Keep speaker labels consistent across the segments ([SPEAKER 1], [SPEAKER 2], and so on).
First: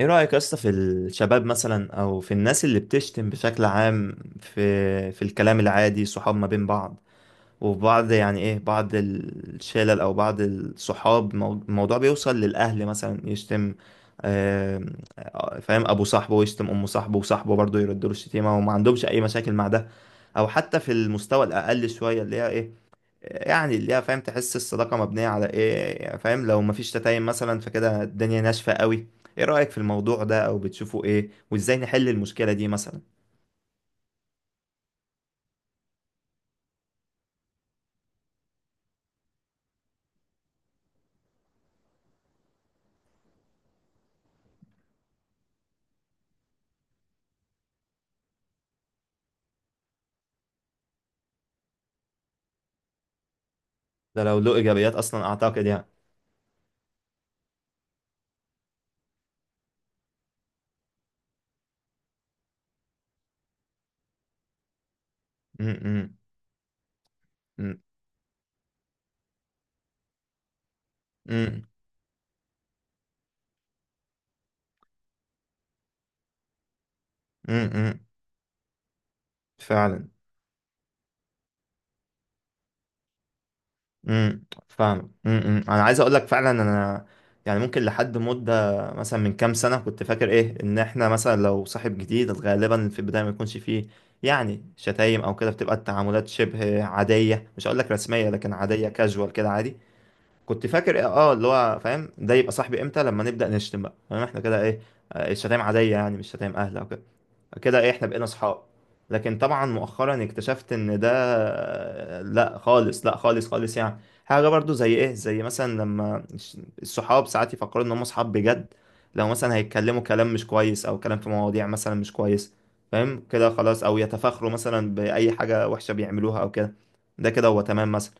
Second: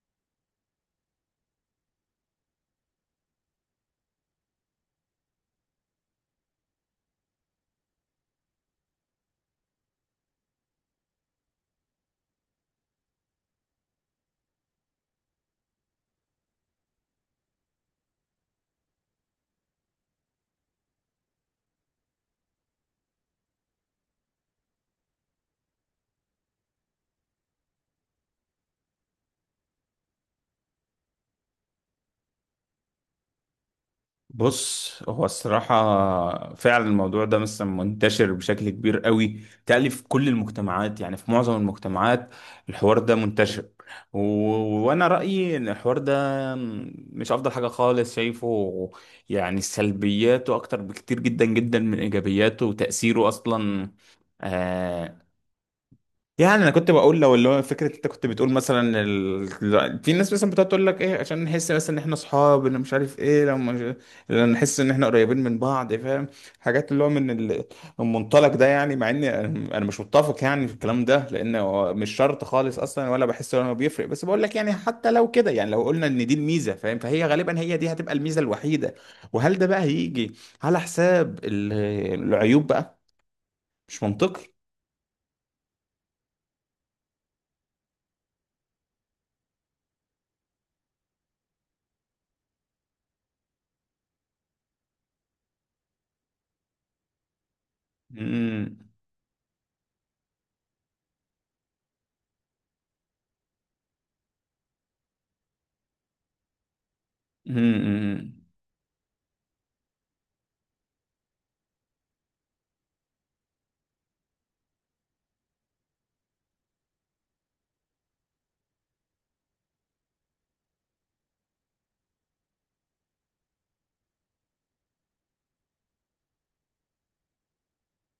[SPEAKER 1] ايه رأيك يا اسطى في الشباب مثلا، او في الناس اللي بتشتم بشكل عام، في الكلام العادي، صحاب ما بين بعض، وفي بعض، يعني ايه، بعض الشلل او بعض الصحاب، الموضوع بيوصل للاهل مثلا يشتم. آم، فاهم، ابو صاحبه ويشتم ام صاحبه، وصاحبه برضه يرد له الشتيمه، وما عندهمش اي مشاكل مع ده. او حتى في المستوى الاقل شويه، اللي هي ايه، يعني اللي هي، فاهم، تحس الصداقة مبنية على ايه يعني، فاهم، لو مفيش تدين مثلا فكده الدنيا ناشفة قوي. ايه رأيك في الموضوع ده، او بتشوفه ايه، وازاي نحل المشكلة دي مثلا؟
[SPEAKER 2] بص، هو الصراحة فعلا الموضوع ده مثلا منتشر بشكل كبير قوي. تقلي في كل المجتمعات، يعني في معظم المجتمعات الحوار ده منتشر و... وأنا رأيي إن الحوار ده مش أفضل حاجة خالص شايفه. يعني سلبياته أكتر بكتير جدا جدا من إيجابياته وتأثيره أصلا.
[SPEAKER 1] ده لو له ايجابيات اصلا
[SPEAKER 2] آه،
[SPEAKER 1] اعتقد، يعني.
[SPEAKER 2] يعني انا كنت بقول لو اللي هو فكره، انت كنت بتقول مثلا في ناس مثلا بتقعد تقول لك ايه، عشان نحس مثلا ان احنا اصحاب، ان مش عارف ايه. لو مش... لو نحس ان احنا قريبين من
[SPEAKER 1] م-.
[SPEAKER 2] بعض،
[SPEAKER 1] م-.
[SPEAKER 2] فاهم، حاجات اللي هو
[SPEAKER 1] م-.
[SPEAKER 2] المنطلق ده. يعني مع اني انا مش متفق يعني في الكلام ده، لان
[SPEAKER 1] م-.
[SPEAKER 2] هو مش شرط خالص اصلا، ولا بحس ان هو بيفرق، بس بقول لك يعني حتى لو كده، يعني لو قلنا ان دي الميزه فاهم، فهي
[SPEAKER 1] م-.
[SPEAKER 2] غالبا هي دي
[SPEAKER 1] م-.
[SPEAKER 2] هتبقى الميزه الوحيده. وهل ده بقى
[SPEAKER 1] فعلا.
[SPEAKER 2] هيجي على حساب العيوب بقى؟ مش منطقي.
[SPEAKER 1] فاهم. انا عايز اقول لك فعلا، انا يعني ممكن لحد مده مثلا من كام سنه كنت فاكر ايه، ان احنا مثلا لو صاحب جديد غالبا في البدايه ما يكونش فيه يعني شتايم او كده، بتبقى التعاملات شبه عاديه، مش هقول لك رسميه لكن عاديه، كاجوال كده، عادي. كنت فاكر ايه، اه، اللي هو فاهم، ده يبقى صاحبي امتى؟ لما نبدا نشتم بقى، فاهم، احنا كده ايه، الشتايم عاديه، يعني مش شتايم اهل او كده. كده احنا
[SPEAKER 2] امم.
[SPEAKER 1] بقينا صحاب. لكن طبعا مؤخرا اكتشفت ان ده لا خالص، لا خالص خالص. يعني حاجة برضو زي ايه، زي مثلا لما الصحاب ساعات يفكروا ان هم صحاب بجد لو مثلا هيتكلموا كلام مش كويس، او كلام في مواضيع مثلا مش كويس، فاهم كده، خلاص، او يتفاخروا مثلا بأي حاجة وحشة بيعملوها او كده، ده كده هو تمام مثلا.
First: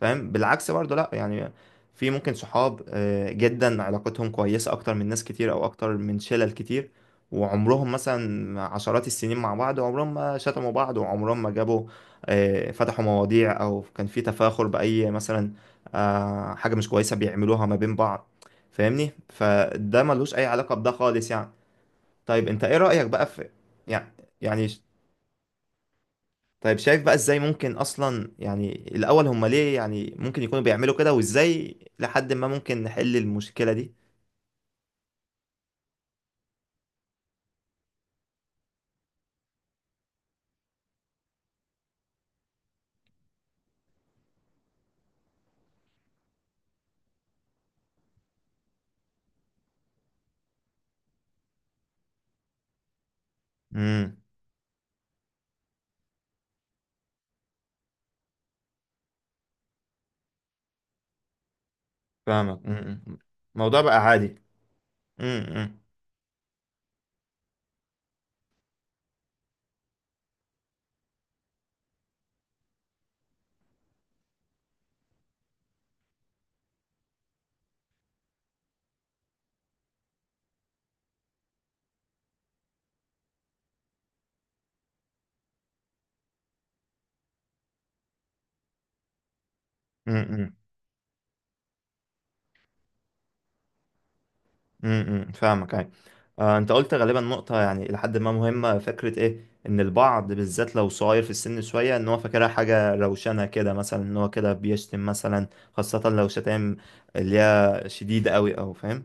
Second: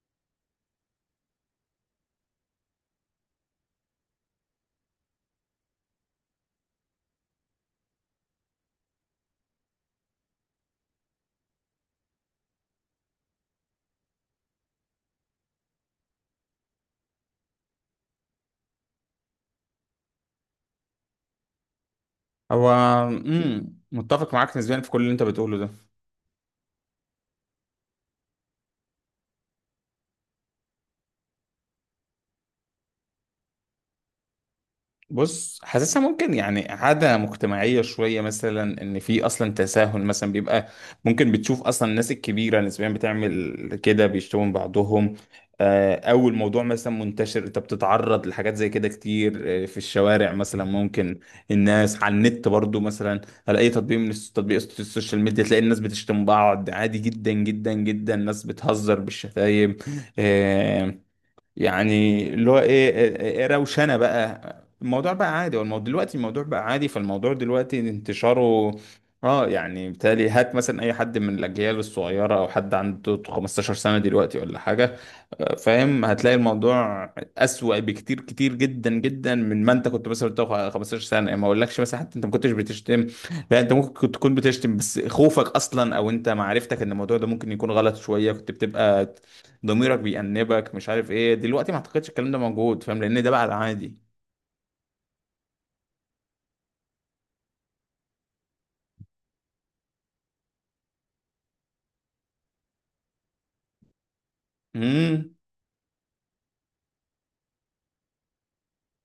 [SPEAKER 1] فاهم، بالعكس برضه، لا يعني. في ممكن صحاب جدا علاقتهم كويسة اكتر من ناس كتير، او اكتر من شلل كتير، وعمرهم مثلا عشرات السنين مع بعض، وعمرهم ما شتموا بعض، وعمرهم ما جابوا فتحوا مواضيع، او كان في تفاخر بأي مثلا حاجة مش كويسة بيعملوها ما بين بعض. فاهمني، فده ملوش اي علاقة بده خالص يعني. طيب انت
[SPEAKER 2] هو،
[SPEAKER 1] ايه رأيك بقى في،
[SPEAKER 2] امم،
[SPEAKER 1] يعني
[SPEAKER 2] متفق معاك
[SPEAKER 1] يعني
[SPEAKER 2] نسبيا في كل اللي انت بتقوله ده.
[SPEAKER 1] طيب شايف بقى ازاي ممكن اصلا، يعني الاول هم ليه يعني ممكن يكونوا بيعملوا كده، وازاي لحد ما ممكن نحل المشكلة دي؟
[SPEAKER 2] بص، حاسسها ممكن يعني عادة مجتمعية شوية مثلا، ان في اصلا تساهل مثلا بيبقى ممكن. بتشوف اصلا الناس الكبيرة نسبيا بتعمل كده، بيشتموا من بعضهم. او الموضوع مثلا منتشر، انت بتتعرض لحاجات زي كده كتير، في الشوارع مثلا ممكن، الناس على النت برضو مثلا، على اي تطبيق من
[SPEAKER 1] امم
[SPEAKER 2] السوشيال ميديا، تلاقي الناس بتشتم بعض عادي جدا جدا جدا، ناس بتهزر بالشتايم. آه، يعني اللي هو
[SPEAKER 1] فاهمك.
[SPEAKER 2] ايه، إيه إيه،
[SPEAKER 1] الموضوع بقى
[SPEAKER 2] روشنه
[SPEAKER 1] عادي.
[SPEAKER 2] بقى. الموضوع بقى
[SPEAKER 1] امم.
[SPEAKER 2] عادي، هو
[SPEAKER 1] امم.
[SPEAKER 2] الموضوع دلوقتي، الموضوع بقى عادي، فالموضوع دلوقتي انتشاره اه. يعني بالتالي هات مثلا اي حد من الاجيال الصغيره، او حد عنده 15 سنه دلوقتي ولا حاجه، فاهم، هتلاقي الموضوع اسوأ بكتير كتير جدا جدا من ما انت كنت مثلا بتاخد 15 سنه. يعني ما اقولكش مثلا حتى انت ما كنتش بتشتم، لا، انت ممكن كنت تكون بتشتم، بس خوفك اصلا، او انت معرفتك ان الموضوع ده ممكن يكون غلط شويه، كنت بتبقى ضميرك
[SPEAKER 1] امم امم،
[SPEAKER 2] بيأنبك، مش عارف ايه. دلوقتي ما اعتقدش الكلام ده موجود، فاهم، لان ده بقى العادي.
[SPEAKER 1] فاهمك يعني. آه، انت قلت غالبا نقطة يعني لحد ما مهمة، فكرة ايه، ان البعض بالذات لو صغير في السن شوية، ان هو فاكرها حاجة روشنة كده مثلا، ان هو كده بيشتم
[SPEAKER 2] امم،
[SPEAKER 1] مثلا، خاصة لو شتائم اللي هي شديدة قوي او فاهم.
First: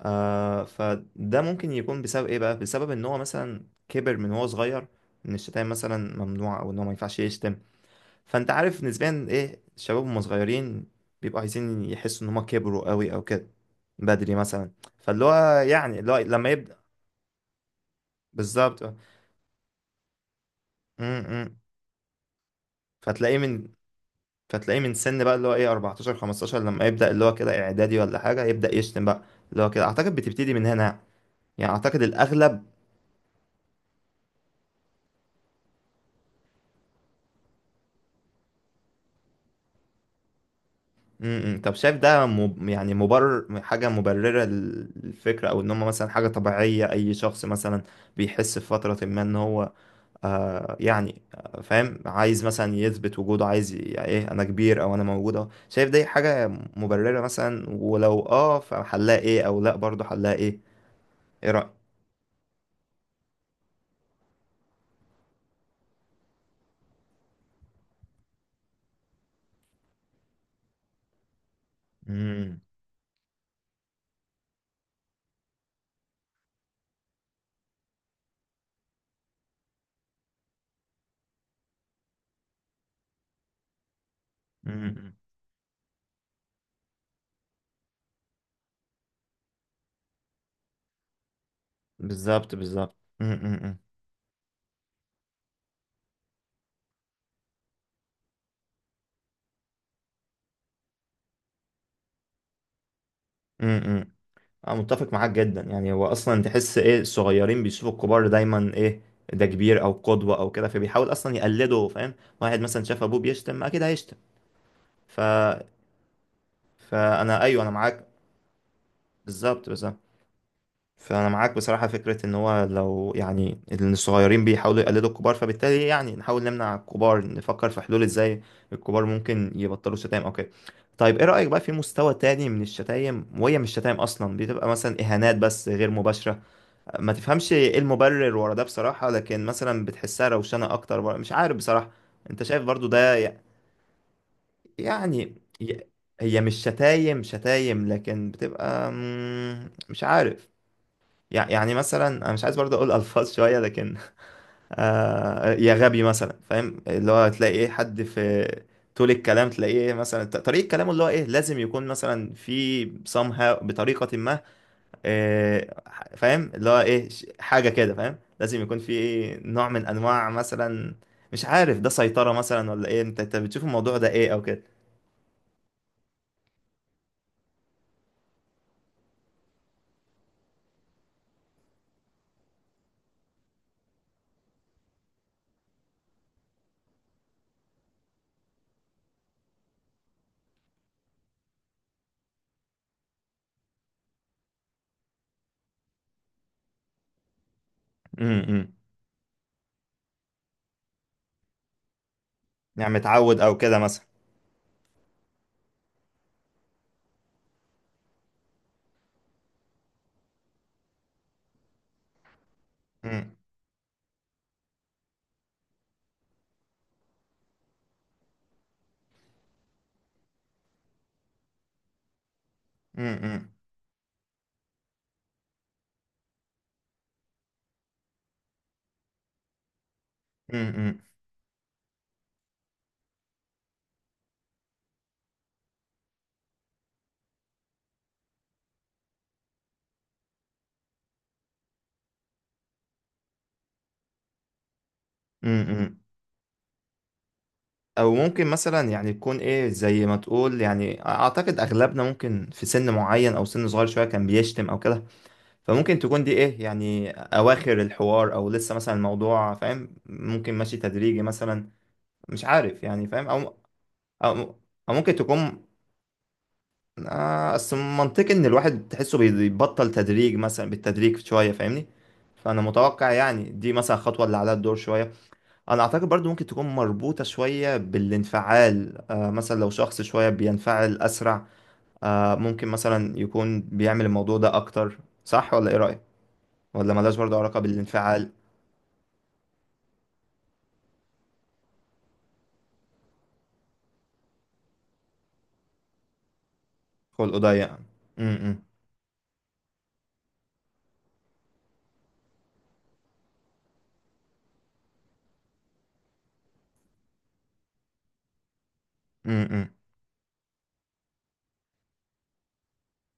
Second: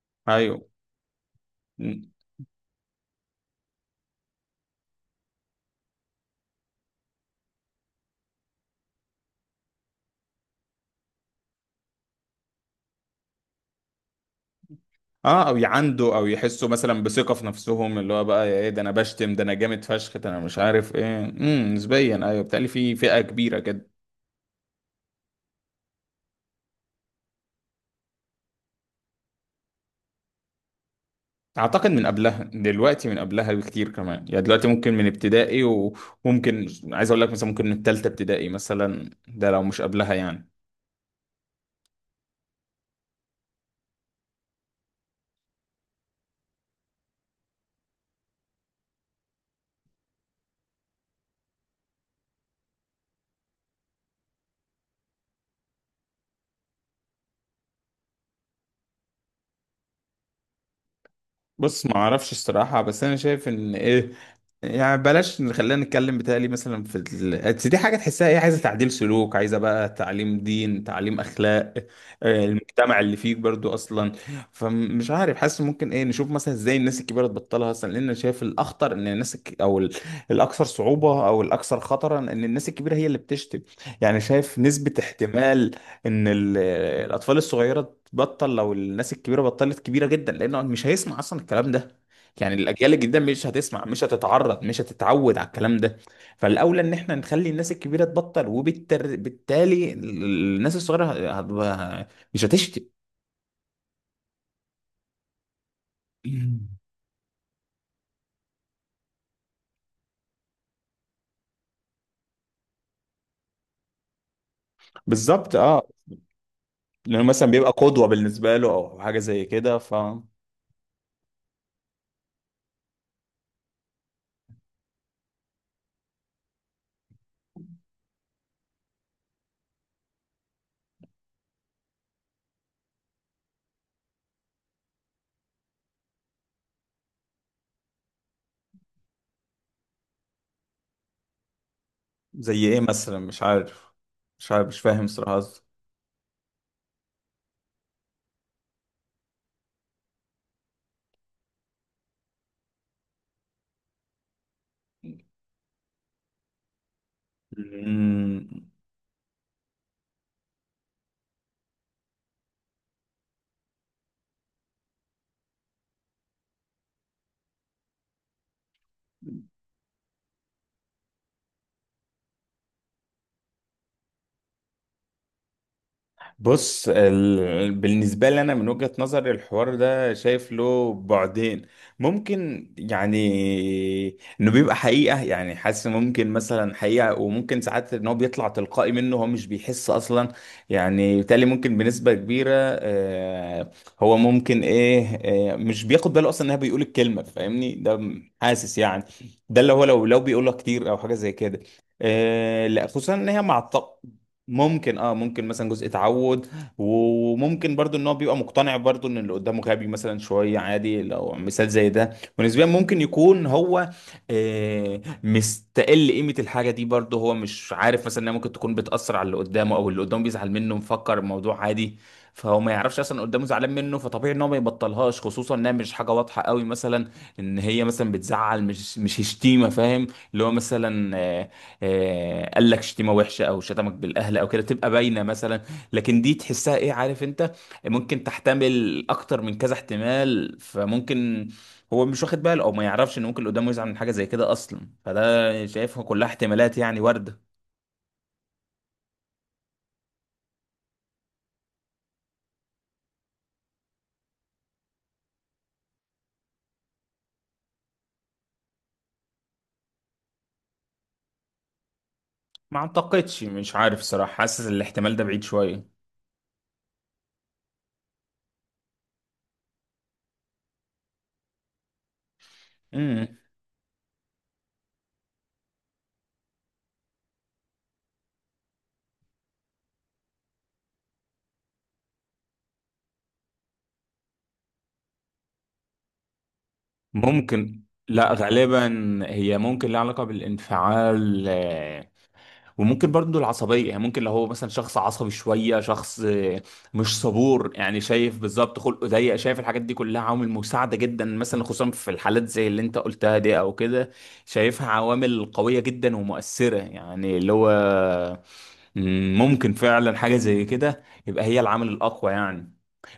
[SPEAKER 1] آه،
[SPEAKER 2] ايوه.
[SPEAKER 1] فده ممكن يكون
[SPEAKER 2] مم.
[SPEAKER 1] بسبب ايه بقى، بسبب ان هو مثلا كبر، من هو صغير ان الشتايم مثلا ممنوع، او ان هو ما ينفعش يشتم. فانت عارف، نسبيا ايه، الشباب هم صغيرين بيبقوا عايزين يحسوا ان هم كبروا قوي او كده، بدري مثلا. فاللي هو،
[SPEAKER 2] اه، او
[SPEAKER 1] يعني اللي هو
[SPEAKER 2] يعندوا او
[SPEAKER 1] لما
[SPEAKER 2] يحسوا
[SPEAKER 1] يبدأ،
[SPEAKER 2] مثلا بثقة في نفسهم، اللي هو بقى ايه، ده
[SPEAKER 1] بالظبط
[SPEAKER 2] انا
[SPEAKER 1] اه.
[SPEAKER 2] بشتم، ده انا جامد فشخ، ده انا مش عارف
[SPEAKER 1] م-.
[SPEAKER 2] ايه.
[SPEAKER 1] م-.
[SPEAKER 2] امم، نسبيا ايوه، بتقلي في فئة
[SPEAKER 1] فتلاقيه
[SPEAKER 2] كبيرة
[SPEAKER 1] من،
[SPEAKER 2] كده.
[SPEAKER 1] فتلاقيه من سن بقى، اللي هو ايه، 14 15، لما يبدأ اللي هو كده اعدادي ولا حاجة، يبدأ يشتم بقى، اللي هو كده اعتقد بتبتدي من هنا، يعني
[SPEAKER 2] اعتقد
[SPEAKER 1] اعتقد
[SPEAKER 2] من قبلها،
[SPEAKER 1] الاغلب.
[SPEAKER 2] دلوقتي من قبلها بكتير كمان. يعني دلوقتي ممكن من ابتدائي، وممكن عايز اقول لك مثلا ممكن من تالتة ابتدائي مثلا، ده لو مش قبلها يعني.
[SPEAKER 1] طب شايف ده يعني مبرر؟ حاجة مبررة للفكرة، أو إن هم مثلا حاجة طبيعية؟ أي شخص مثلا بيحس في فترة ما إن هو يعني فاهم، عايز مثلا يثبت وجوده، عايز يعني إيه، أنا كبير أو أنا موجود أهو. شايف دي حاجة مبررة مثلا؟ ولو أه فحلها إيه، أو لأ برضه حلها إيه؟ إيه رأيك؟
[SPEAKER 2] بص، ما اعرفش الصراحة، بس انا شايف ان ايه، يعني بلاش، خلينا نتكلم. بتهيألي مثلا في بس دي حاجة تحسها ايه، عايزة تعديل سلوك، عايزة بقى تعليم دين، تعليم أخلاق،
[SPEAKER 1] امم.
[SPEAKER 2] المجتمع اللي فيك برضو أصلا. فمش عارف، حاسس ممكن ايه نشوف مثلا ازاي الناس الكبيرة تبطلها أصلا، لأن أنا شايف الأخطر إن الناس الأكثر صعوبة أو الأكثر خطرا، إن الناس الكبيرة هي اللي بتشتم. يعني شايف نسبة
[SPEAKER 1] امم.
[SPEAKER 2] احتمال إن الأطفال الصغيرة تبطل لو الناس الكبيرة بطلت كبيرة جدا، لأنه مش هيسمع أصلا الكلام ده.
[SPEAKER 1] بالظبط،
[SPEAKER 2] يعني الاجيال
[SPEAKER 1] بالظبط.
[SPEAKER 2] الجديده مش هتسمع، مش هتتعرض، مش هتتعود على الكلام ده. فالاولى ان احنا نخلي الناس الكبيره تبطل، وبالتالي الناس الصغيره مش هتشتي.
[SPEAKER 1] امم. انا متفق معاك جدا يعني. هو اصلا تحس ايه، الصغيرين بيشوفوا الكبار دايما ايه، ده كبير او قدوة او كده، فبيحاول اصلا يقلده فاهم. واحد مثلا شاف ابوه بيشتم اكيد هيشتم. ف،
[SPEAKER 2] بالظبط، اه. لانه
[SPEAKER 1] فانا
[SPEAKER 2] مثلا
[SPEAKER 1] ايوه، انا
[SPEAKER 2] بيبقى
[SPEAKER 1] معاك.
[SPEAKER 2] قدوه بالنسبه له، او حاجه زي
[SPEAKER 1] بالظبط،
[SPEAKER 2] كده،
[SPEAKER 1] بس
[SPEAKER 2] ف،
[SPEAKER 1] فانا معاك بصراحة، فكرة ان هو لو يعني ان الصغيرين بيحاولوا يقلدوا الكبار، فبالتالي يعني نحاول نمنع الكبار، نفكر في حلول ازاي الكبار ممكن يبطلوا شتايم او كده. طيب ايه رأيك بقى في مستوى تاني من الشتايم، وهي مش شتايم اصلا، بتبقى مثلا اهانات، بس غير مباشرة. ما تفهمش ايه المبرر ورا ده بصراحة، لكن مثلا بتحسها روشنة اكتر، مش عارف بصراحة. انت شايف
[SPEAKER 2] زي ايه
[SPEAKER 1] برضو ده
[SPEAKER 2] مثلا؟ مش عارف. مش عارف، مش فاهم
[SPEAKER 1] يعني ي- هي مش شتايم شتايم، لكن بتبقى مش عارف. يعني مثلا، انا مش عايز برضو اقول الفاظ شوية، لكن
[SPEAKER 2] صراحه.
[SPEAKER 1] يا غبي مثلا، فاهم، اللي هو تلاقي ايه حد في طول الكلام تلاقيه مثلا، طريقة كلامه اللي هو ايه، لازم يكون مثلا في somehow، بطريقة ما إيه، فاهم، اللي هو ايه، حاجة كده، فاهم، لازم يكون في نوع من انواع مثلا، مش عارف، ده سيطرة مثلا ولا ايه؟ انت بتشوف الموضوع ده ايه او كده؟
[SPEAKER 2] بص، بالنسبة لي أنا، من وجهة نظري الحوار ده شايف له بعدين. ممكن يعني إنه بيبقى حقيقة، يعني حاسس ممكن مثلا حقيقة، وممكن ساعات إن هو بيطلع تلقائي منه، هو مش بيحس أصلا. يعني بالتالي ممكن بنسبة كبيرة، هو ممكن إيه، مش بياخد باله أصلا إنها بيقول الكلمة، فاهمني،
[SPEAKER 1] امم.
[SPEAKER 2] حاسس يعني. ده اللي هو لو بيقولها كتير أو حاجة زي كده. لا،
[SPEAKER 1] يعني
[SPEAKER 2] خصوصا إن
[SPEAKER 1] متعود
[SPEAKER 2] هي
[SPEAKER 1] او
[SPEAKER 2] مع
[SPEAKER 1] كده
[SPEAKER 2] الطبع،
[SPEAKER 1] مثلا.
[SPEAKER 2] ممكن اه، ممكن مثلا جزء تعود. وممكن برضو ان هو بيبقى مقتنع برضو ان اللي قدامه غبي مثلا شوية، عادي لو مثال زي ده. ونسبيا ممكن
[SPEAKER 1] امم.
[SPEAKER 2] يكون هو مستقل قيمة الحاجة دي برضو، هو مش عارف مثلا انها ممكن تكون بتأثر على اللي قدامه، او اللي قدامه بيزعل منه، مفكر الموضوع عادي. فهو ما يعرفش اصلا اللي قدامه
[SPEAKER 1] امم.
[SPEAKER 2] زعلان منه، فطبيعي ان هو ما يبطلهاش، خصوصا انها مش حاجة واضحة قوي مثلا، ان هي مثلا بتزعل، مش شتيمة فاهم. اللي هو
[SPEAKER 1] امم.
[SPEAKER 2] مثلا قال لك شتيمه وحشه او شتمك بالاهل او كده، تبقى باينه مثلا. لكن دي تحسها ايه، عارف انت، ممكن تحتمل اكتر من كذا احتمال. فممكن هو مش واخد باله، او ما يعرفش ان ممكن اللي قدامه يزعل من حاجه زي كده اصلا. فده
[SPEAKER 1] امم.
[SPEAKER 2] شايفها كلها احتمالات يعني وارده.
[SPEAKER 1] او ممكن مثلا يعني يكون ايه، زي ما تقول يعني، اعتقد اغلبنا ممكن في سن معين او سن صغير شوية كان بيشتم او كده، فممكن تكون دي ايه يعني اواخر الحوار، او لسه مثلا الموضوع، فاهم، ممكن ماشي تدريجي مثلا، مش
[SPEAKER 2] ما
[SPEAKER 1] عارف يعني، فاهم،
[SPEAKER 2] اعتقدش،
[SPEAKER 1] او،
[SPEAKER 2] مش عارف صراحه،
[SPEAKER 1] أو
[SPEAKER 2] حاسس
[SPEAKER 1] أو ممكن
[SPEAKER 2] الاحتمال ده بعيد
[SPEAKER 1] تكون،
[SPEAKER 2] شويه.
[SPEAKER 1] أصل منطقي إن الواحد تحسه بيبطل تدريج مثلا، بالتدريج شوية، فاهمني، فأنا متوقع
[SPEAKER 2] امم.
[SPEAKER 1] يعني دي مثلا خطوة اللي عليها الدور شوية. أنا أعتقد برضو ممكن تكون مربوطة شوية بالانفعال. مثلا لو شخص شوية بينفعل أسرع، ممكن مثلا يكون بيعمل الموضوع ده أكتر. صح ولا إيه رأيك؟ ولا ملهاش برضو علاقة
[SPEAKER 2] ممكن،
[SPEAKER 1] بالانفعال؟
[SPEAKER 2] لا غالبا هي ممكن لها علاقه بالانفعال، وممكن برضه العصبية. يعني ممكن لو هو مثلا شخص عصبي شوية، شخص مش
[SPEAKER 1] خلقه ضيق.
[SPEAKER 2] صبور، يعني
[SPEAKER 1] م-.
[SPEAKER 2] شايف،
[SPEAKER 1] م-.
[SPEAKER 2] بالظبط، خلقه ضيق، شايف الحاجات دي كلها عوامل مساعدة جدا مثلا، خصوصا في الحالات زي اللي انت قلتها دي او كده. شايفها عوامل قوية جدا ومؤثرة. يعني اللي هو
[SPEAKER 1] م-.
[SPEAKER 2] ممكن
[SPEAKER 1] م-.
[SPEAKER 2] فعلا حاجة زي كده يبقى هي العامل الأقوى يعني.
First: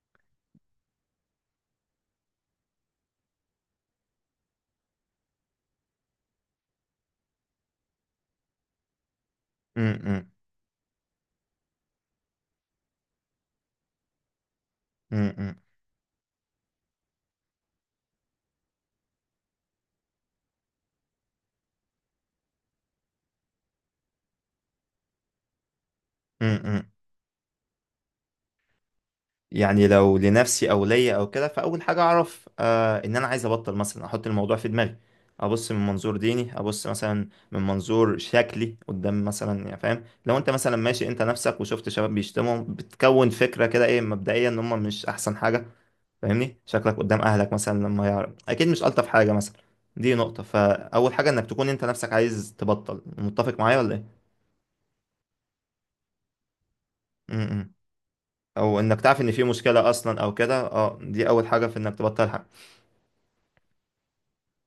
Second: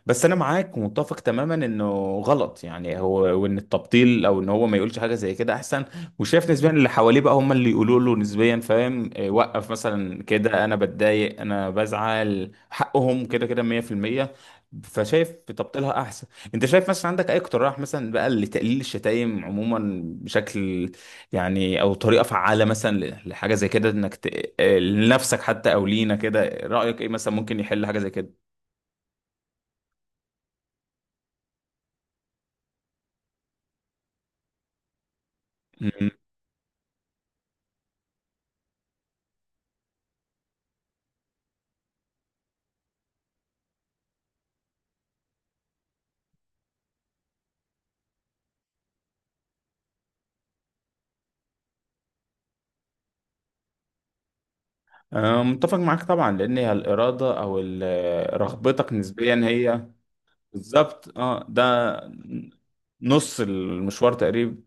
[SPEAKER 2] بس انا معاك، ومتفق تماما انه غلط، يعني هو، وان التبطيل او ان هو ما يقولش حاجه زي كده احسن. وشايف نسبيا اللي حواليه بقى هم اللي يقولوا له نسبيا، فاهم، وقف مثلا
[SPEAKER 1] م-.
[SPEAKER 2] كده، انا بتضايق، انا بزعل، حقهم كده كده 100%.
[SPEAKER 1] م-.
[SPEAKER 2] فشايف
[SPEAKER 1] م-.
[SPEAKER 2] تبطيلها احسن. انت شايف مثلا عندك اي اقتراح مثلا بقى لتقليل الشتايم عموما، بشكل يعني، او طريقه فعاله مثلا لحاجه زي كده، انك لنفسك حتى او لينا كده؟
[SPEAKER 1] م-. م-.
[SPEAKER 2] رايك ايه مثلا ممكن يحل حاجه زي كده؟
[SPEAKER 1] يعني لو لنفسي او ليا او كده، فاول حاجه اعرف ان انا عايز ابطل، مثلا احط الموضوع في دماغي، ابص من منظور ديني، ابص مثلا من منظور شكلي قدام مثلا، يعني فاهم، لو انت مثلا ماشي انت نفسك وشفت شباب بيشتموا، بتكون فكره كده ايه مبدئيا، ان هم مش احسن حاجه. فاهمني، شكلك قدام اهلك مثلا لما يعرف، اكيد مش الطف حاجه مثلا. دي نقطه، فاول حاجه انك تكون انت نفسك عايز تبطل. متفق معايا ولا ايه؟
[SPEAKER 2] أنا متفق معاك طبعا، لأن هي الإرادة
[SPEAKER 1] م-.
[SPEAKER 2] أو
[SPEAKER 1] م-. او
[SPEAKER 2] رغبتك
[SPEAKER 1] انك تعرف ان
[SPEAKER 2] نسبيا
[SPEAKER 1] في
[SPEAKER 2] هي
[SPEAKER 1] مشكله اصلا او كده، اه،
[SPEAKER 2] بالظبط،
[SPEAKER 1] دي
[SPEAKER 2] اه،
[SPEAKER 1] اول حاجه في
[SPEAKER 2] ده
[SPEAKER 1] انك تبطل.
[SPEAKER 2] نص المشوار تقريبا.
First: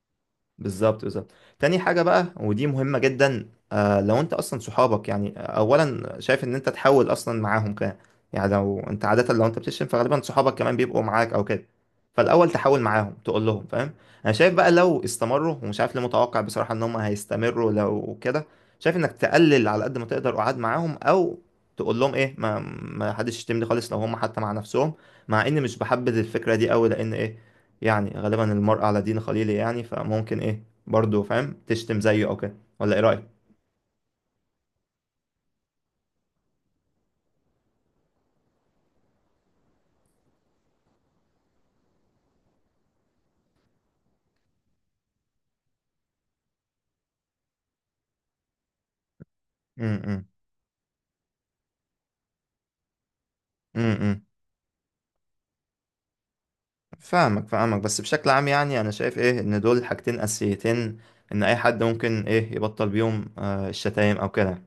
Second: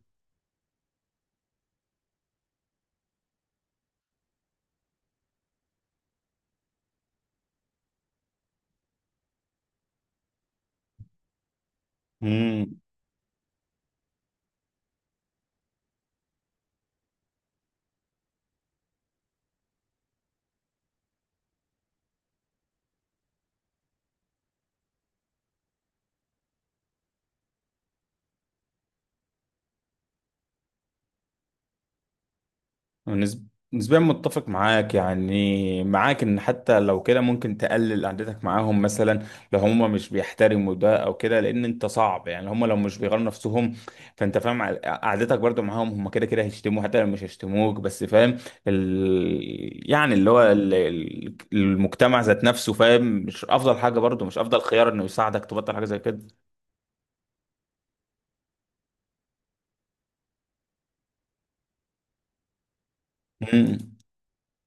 [SPEAKER 1] بالظبط، بالظبط. تاني حاجة بقى، ودي مهمة جدا، لو انت اصلا صحابك يعني، اولا شايف ان انت تحاول اصلا معاهم كده. يعني لو انت عادة، لو انت بتشتم فغالبا صحابك كمان بيبقوا معاك او كده، فالاول
[SPEAKER 2] مم.
[SPEAKER 1] تحاول معاهم، تقول لهم فاهم. انا شايف بقى لو استمروا، ومش عارف ليه، متوقع بصراحة ان هم هيستمروا، لو كده شايف انك تقلل على قد ما تقدر قعاد معاهم، او تقول لهم ايه، ما حدش يشتمني خالص، لو هم حتى مع نفسهم. مع اني مش بحبذ الفكرة دي قوي، لان ايه، يعني غالبا المرء على دين خليله يعني، فممكن ايه برضه فاهم تشتم زيه او كده. ولا ايه رأيك؟
[SPEAKER 2] نسب- نسبيا متفق معاك، يعني معاك ان حتى لو كده ممكن تقلل قعدتك معاهم مثلا، لو هم مش بيحترموا ده او كده، لان انت صعب يعني هم لو مش بيغيروا نفسهم، فانت فاهم قعدتك برضو معاهم، هم كده كده هيشتموا حتى لو مش هيشتموك. بس فاهم، يعني
[SPEAKER 1] امم.
[SPEAKER 2] اللي هو المجتمع ذات نفسه، فاهم، مش افضل حاجة
[SPEAKER 1] امم.
[SPEAKER 2] برضو، مش افضل خيار انه يساعدك تبطل حاجة زي
[SPEAKER 1] فاهمك، فاهمك. بس بشكل عام يعني، انا شايف ايه، ان دول حاجتين اساسيتين ان اي حد ممكن ايه يبطل بيهم
[SPEAKER 2] كده.
[SPEAKER 1] الشتايم او كده.